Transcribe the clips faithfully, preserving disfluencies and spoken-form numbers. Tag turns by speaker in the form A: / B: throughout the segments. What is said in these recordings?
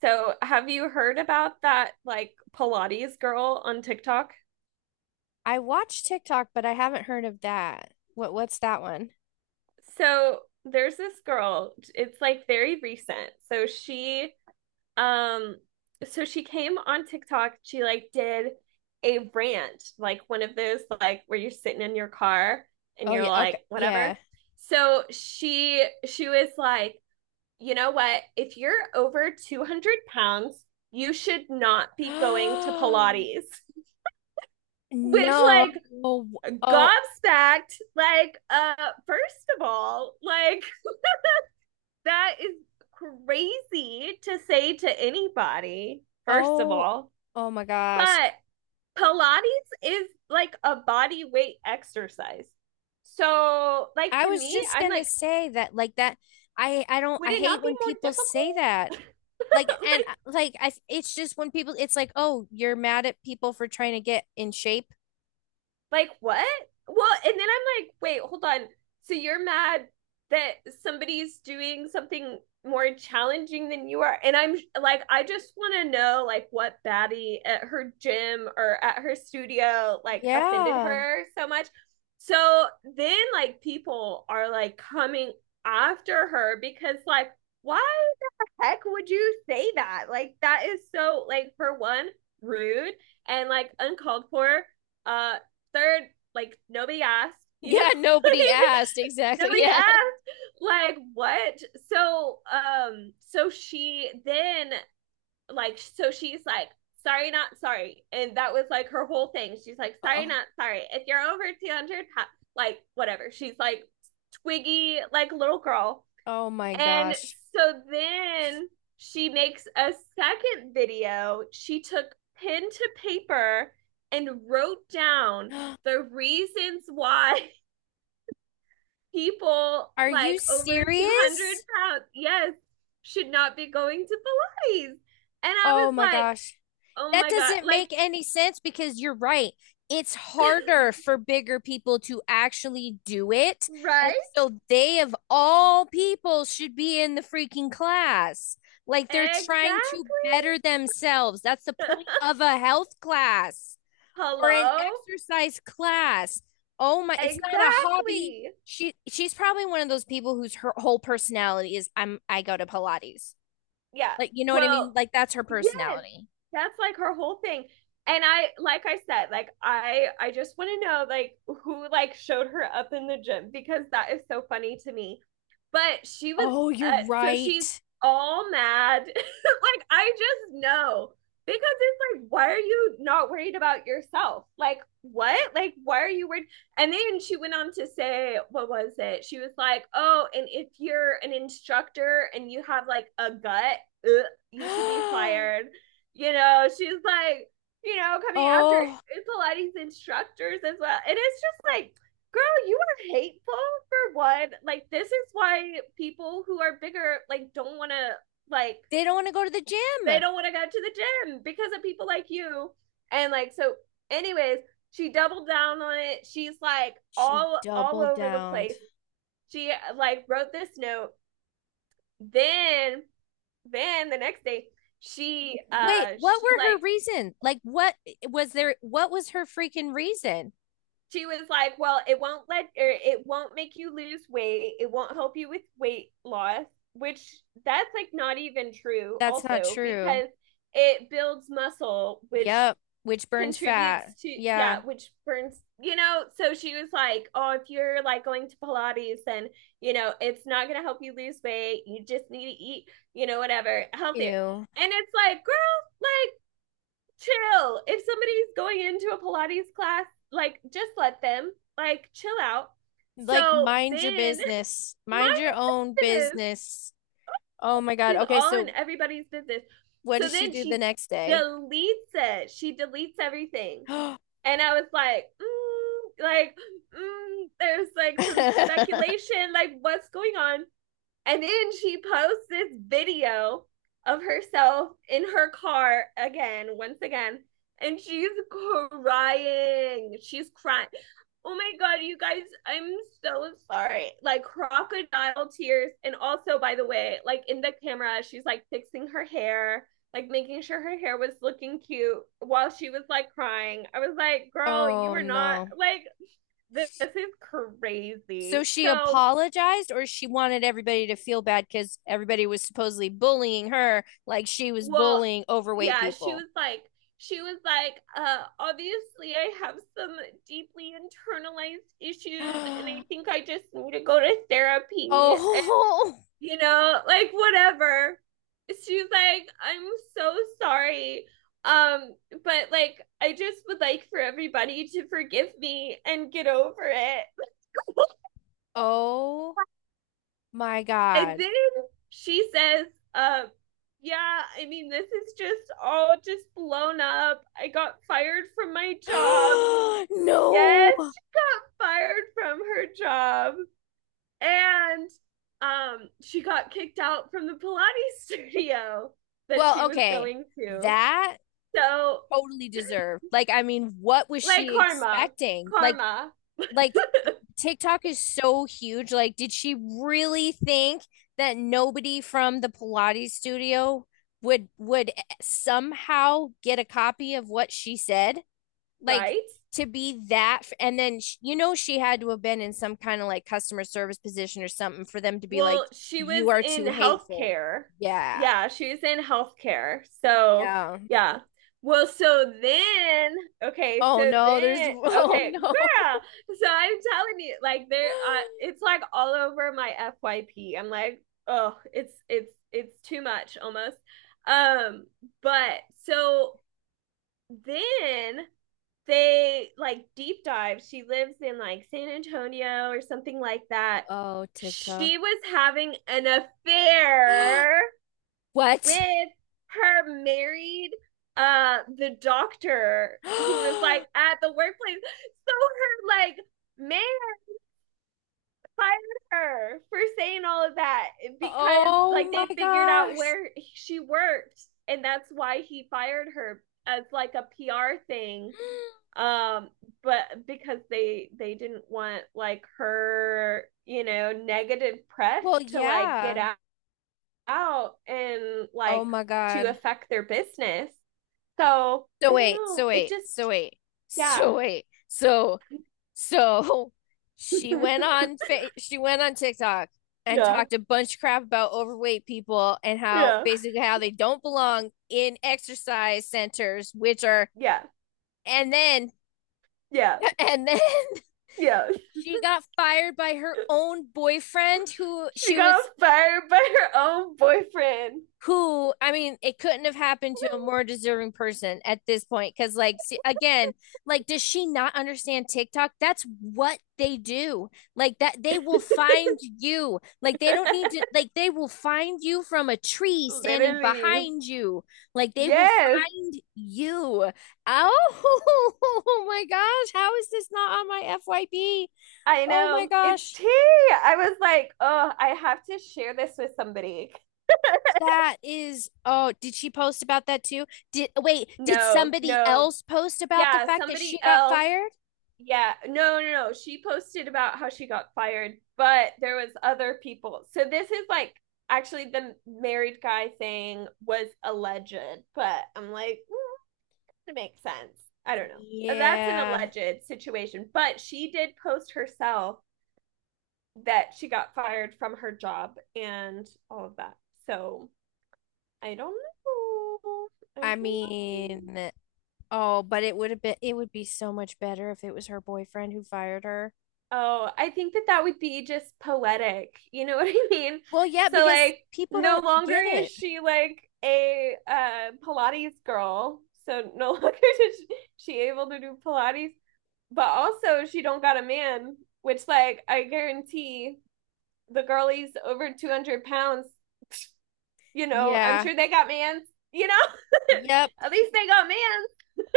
A: So, have you heard about that like Pilates girl on TikTok?
B: I watch TikTok, but I haven't heard of that. What what's that one?
A: So, there's this girl. It's like very recent. So, she um so she came on TikTok. She like did a rant, like one of those like where you're sitting in your car and
B: Oh
A: you're
B: yeah, okay.
A: like
B: Yeah.
A: whatever. So, she she was like, "You know what? If you're over two hundred pounds, you should not be going to Pilates." Which
B: No.
A: like
B: Oh,
A: gobsmacked. Like, uh, first of all, like that is crazy to say to anybody, first of
B: oh,
A: all.
B: oh my gosh.
A: But Pilates is like a body weight exercise. So, like
B: I
A: to
B: was
A: me,
B: just
A: I'm
B: gonna
A: like,
B: say that like that I I don't
A: would
B: I
A: it
B: hate
A: not be
B: when
A: more
B: people say
A: difficult?
B: that. Like and uh,
A: like
B: like I it's just when people it's like, "Oh, you're mad at people for trying to get in shape."
A: Like, what? Well, and then I'm like, wait, hold on. So you're mad that somebody's doing something more challenging than you are? And I'm like, I just want to know, like, what baddie at her gym or at her studio, like, offended
B: Yeah.
A: her so much. So then, like, people are like coming after her because, like, why heck would you say that? Like that is so like for one, rude and like uncalled for. Uh Third, like nobody asked, you know?
B: Yeah, nobody
A: like
B: asked. Exactly.
A: nobody
B: Yeah.
A: asked. Like what? So um so she then like so she's like sorry not sorry and that was like her whole thing, she's like sorry
B: Oh,
A: not sorry if you're over two hundred, like whatever, she's like twiggy like little girl.
B: oh my
A: And
B: gosh.
A: so then she makes a second video. She took pen to paper and wrote down the reasons why people
B: Are you
A: like over 200
B: serious?
A: pounds, yes, should not be going to Pilates. And I was
B: Oh my
A: like,
B: gosh.
A: oh
B: That
A: my God,
B: doesn't
A: like,
B: make any sense because you're right. It's harder for bigger people to actually do it. And
A: right?
B: so they, of all people, should be in the freaking class. Like they're trying to
A: Exactly.
B: better themselves. That's the point of a health class or an
A: Hello?
B: exercise class. Oh my, it's not a hobby.
A: Exactly,
B: She she's probably one of those people whose her whole personality is I'm I go to Pilates.
A: yeah.
B: Like, you know what I mean?
A: Well,
B: Like, that's her
A: yes.
B: personality.
A: That's like her whole thing. And I like I said, like I I just want to know like who like showed her up in the gym because that is so funny to me. But she was,
B: Oh,
A: uh,
B: you're
A: so she's
B: right.
A: all mad. like, I just know because it's like, why are you not worried about yourself? Like, what? Like, why are you worried? And then she went on to say, what was it? She was like, oh, and if you're an instructor and you have like a gut, ugh, you should be fired. You know, she's like, you know, coming after
B: Oh,
A: Pilates instructors as well. And it's just like, girl, you are hateful for one. Like this is why people who are bigger like don't want to like
B: they don't want to go to the
A: they
B: gym.
A: don't want to go to the gym because of people like you. And like so anyways, she doubled down on it. She's like
B: She
A: all all
B: doubled
A: over the
B: down.
A: place. She like wrote this note. Then then the next day she
B: Wait,
A: uh
B: what
A: she
B: were her
A: like
B: reason? Like, what was there? What was her freaking reason?
A: she was like, "Well, it won't let or it won't make you lose weight. It won't help you with weight loss." Which that's like not even true
B: That's not
A: also
B: true.
A: because it builds muscle which
B: Yep, which burns
A: contributes
B: fat.
A: to yeah
B: Yeah,
A: which burns, you know. So she was like, oh, if you're like going to Pilates then, you know, it's not going to help you lose weight, you just need to eat, you know, whatever, healthier.
B: ew.
A: And it's like, girl, like chill. If somebody's going into a Pilates class, like just let them, like chill out.
B: Like,
A: So
B: mind your
A: then,
B: business. Mind
A: mind
B: your own
A: you, this,
B: business. Oh my God.
A: she's
B: Okay,
A: all in
B: so
A: everybody's business.
B: what
A: So
B: does she
A: then
B: do the
A: she
B: next day?
A: deletes it. She deletes everything, and I was like, mm, like, mm, there's like some speculation, like what's going on. And then she posts this video of herself in her car again, once again, and she's crying. She's crying. Oh my God, you guys, I'm so sorry. Like crocodile tears. And also, by the way, like in the camera, she's like fixing her hair, like making sure her hair was looking cute while she was like crying. I was like, girl, you
B: Oh
A: were not
B: no.
A: like, this, this is
B: So
A: crazy.
B: she
A: So,
B: apologized, or she wanted everybody to feel bad because everybody was supposedly bullying her like she was
A: well,
B: bullying overweight
A: yeah, she
B: people.
A: was like, she was like, uh, obviously I have some deeply internalized issues and I think I just need to go to therapy and,
B: Oh,
A: you know, like whatever. She's like, I'm so sorry. Um, but like I just would like for everybody to forgive me and get over it.
B: oh my
A: And
B: God.
A: then she says, uh, yeah, I mean, this is just all just blown up. I got fired from my job.
B: No.
A: Yes, she got fired from her job. And um, she got kicked out from the Pilates studio that she
B: Well,
A: was
B: okay.
A: going to.
B: That
A: So,
B: totally deserved. Like, I mean, what was
A: like
B: she
A: karma,
B: expecting? Like,
A: karma,
B: like TikTok is so huge. Like, did she really think that nobody from the Pilates studio would would somehow get a copy of what she said? Like
A: right?
B: to be that and then sh- you know she had to have been in some kind of like customer service position or something for them to be like
A: Well, she was
B: you are
A: in
B: too hateful.
A: healthcare.
B: Yeah.
A: Yeah, she was in healthcare. So,
B: Yeah.
A: yeah. Well, so then, okay,
B: Oh
A: so
B: no, there's
A: then,
B: oh
A: okay,
B: no.
A: girl. So I'm telling you, like there, uh, it's like all over my F Y P. I'm like, oh, it's it's it's too much almost. Um, but so then they like deep dive. She lives in like San Antonio or something like that.
B: Oh, TikTok.
A: She was having an affair
B: What?
A: with her married uh the doctor who is like at the workplace. So her like man fired her for saying all of that because
B: Oh
A: like they
B: my
A: figured out
B: gosh.
A: where she worked, and that's why he fired her as like a P R thing, um but because they they didn't want like her, you know, negative press
B: Well,
A: to like get
B: yeah.
A: out and
B: Oh
A: like
B: my
A: to
B: God.
A: affect their business. So
B: So
A: I don't
B: wait,
A: know,
B: so
A: it
B: wait, so
A: just,
B: wait,
A: yeah.
B: so wait. So so she went on fa she went on TikTok and
A: Yeah,
B: talked a bunch of crap about overweight people and how
A: yeah,
B: basically how they don't belong in exercise centers, which are
A: yeah,
B: and then
A: yeah,
B: and then
A: yeah.
B: she got fired by her own boyfriend who
A: She
B: she
A: got
B: was
A: fired by her own boyfriend.
B: who I mean, it couldn't have happened to a more deserving person at this point. Cause like, see, again, like, does she not understand TikTok? That's what they do. Like that, they will find you. Like they don't need to. Like they will find you from a tree standing
A: Literally,
B: behind you. Like they will
A: yes.
B: find you. Oh, oh my gosh! How is this not on my F Y P?
A: I
B: Oh my
A: know. It's
B: gosh!
A: tea. I was like, oh, I have to share this with somebody.
B: That is, oh, did she post about that too? Did Wait, did
A: No,
B: somebody
A: no.
B: else post about the
A: Yeah,
B: fact that she
A: somebody
B: got
A: else.
B: fired?
A: Yeah, no, no, no. She posted about how she got fired, but there was other people. So this is like actually the married guy thing was alleged, but I'm like, mm, it makes sense. I don't know. That's an
B: Yeah,
A: alleged situation, but she did post herself that she got fired from her job and all of that. So I don't know. I
B: I
A: don't know.
B: mean, oh, but it would have been, it would be so much better if it was her boyfriend who fired her.
A: Oh, I think that that would be just poetic. You know what I mean?
B: Well, yeah,
A: So
B: because
A: like
B: people
A: no
B: don't
A: longer
B: get
A: is
B: it.
A: she like a uh Pilates girl. So no longer is she able to do Pilates, but also she don't got a man, which like I guarantee the girlies over two hundred pounds, you know, I'm
B: Yeah,
A: sure they got mans, you know?
B: yep.
A: At least they got mans.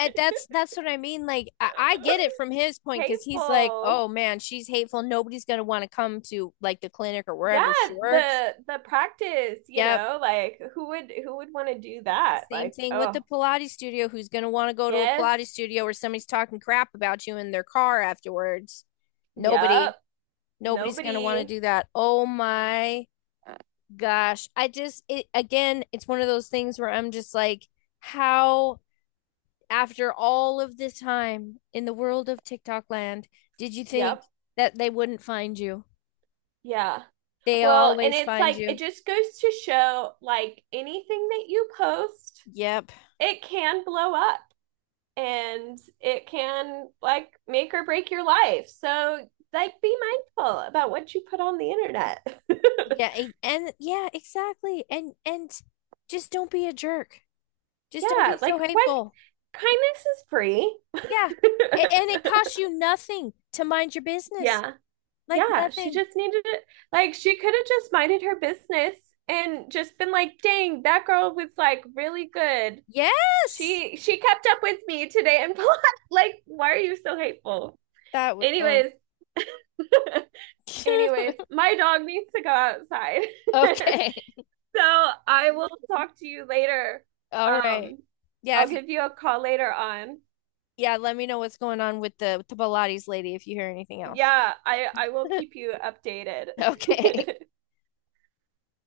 B: And that's that's what I mean. Like I, I get it from his point because he's like,
A: Hateful.
B: oh man, she's hateful. Nobody's gonna want to come to like the clinic or
A: Yeah,
B: wherever she works.
A: the the practice, you
B: Yep.
A: know, like who would who would want to do that,
B: Same
A: like
B: thing with the
A: oh
B: Pilates studio. Who's going to want to go to a
A: yes,
B: Pilates studio where somebody's talking crap about you in their car afterwards? Nobody,
A: yep,
B: nobody's going to want to
A: nobody,
B: do that. Oh my gosh. I just, it, again, it's one of those things where I'm just like, how, after all of this time in the world of TikTok land, did you think
A: yep.
B: that they wouldn't find you?
A: Yeah,
B: They
A: well, and
B: always
A: it's
B: find
A: like it
B: you.
A: just goes to show like anything that you post,
B: Yep.
A: it can blow up and it can like make or break your life. So like be mindful about what you put on the internet.
B: Yeah. e, And yeah, exactly. And, and just don't be a jerk. Just don't
A: Yeah,
B: be
A: like
B: so
A: what,
B: hateful.
A: kindness is free.
B: Yeah. A- and it costs you nothing to mind your business.
A: Yeah,
B: Like
A: yeah, she
B: nothing.
A: just needed it. Like, she could have just minded her business and just been like, dang, that girl was like really good.
B: Yes.
A: She she kept up with me today and like, why are you so hateful?
B: That would uh
A: Anyways, anyways, my dog needs to go outside.
B: okay.
A: So I will talk to you later.
B: All right.
A: Um,
B: Yeah,
A: I'll
B: if
A: give you a call later on.
B: yeah, let me know what's going on with the with the Pilates lady if you hear anything else.
A: Yeah, I I will keep you updated.
B: Okay.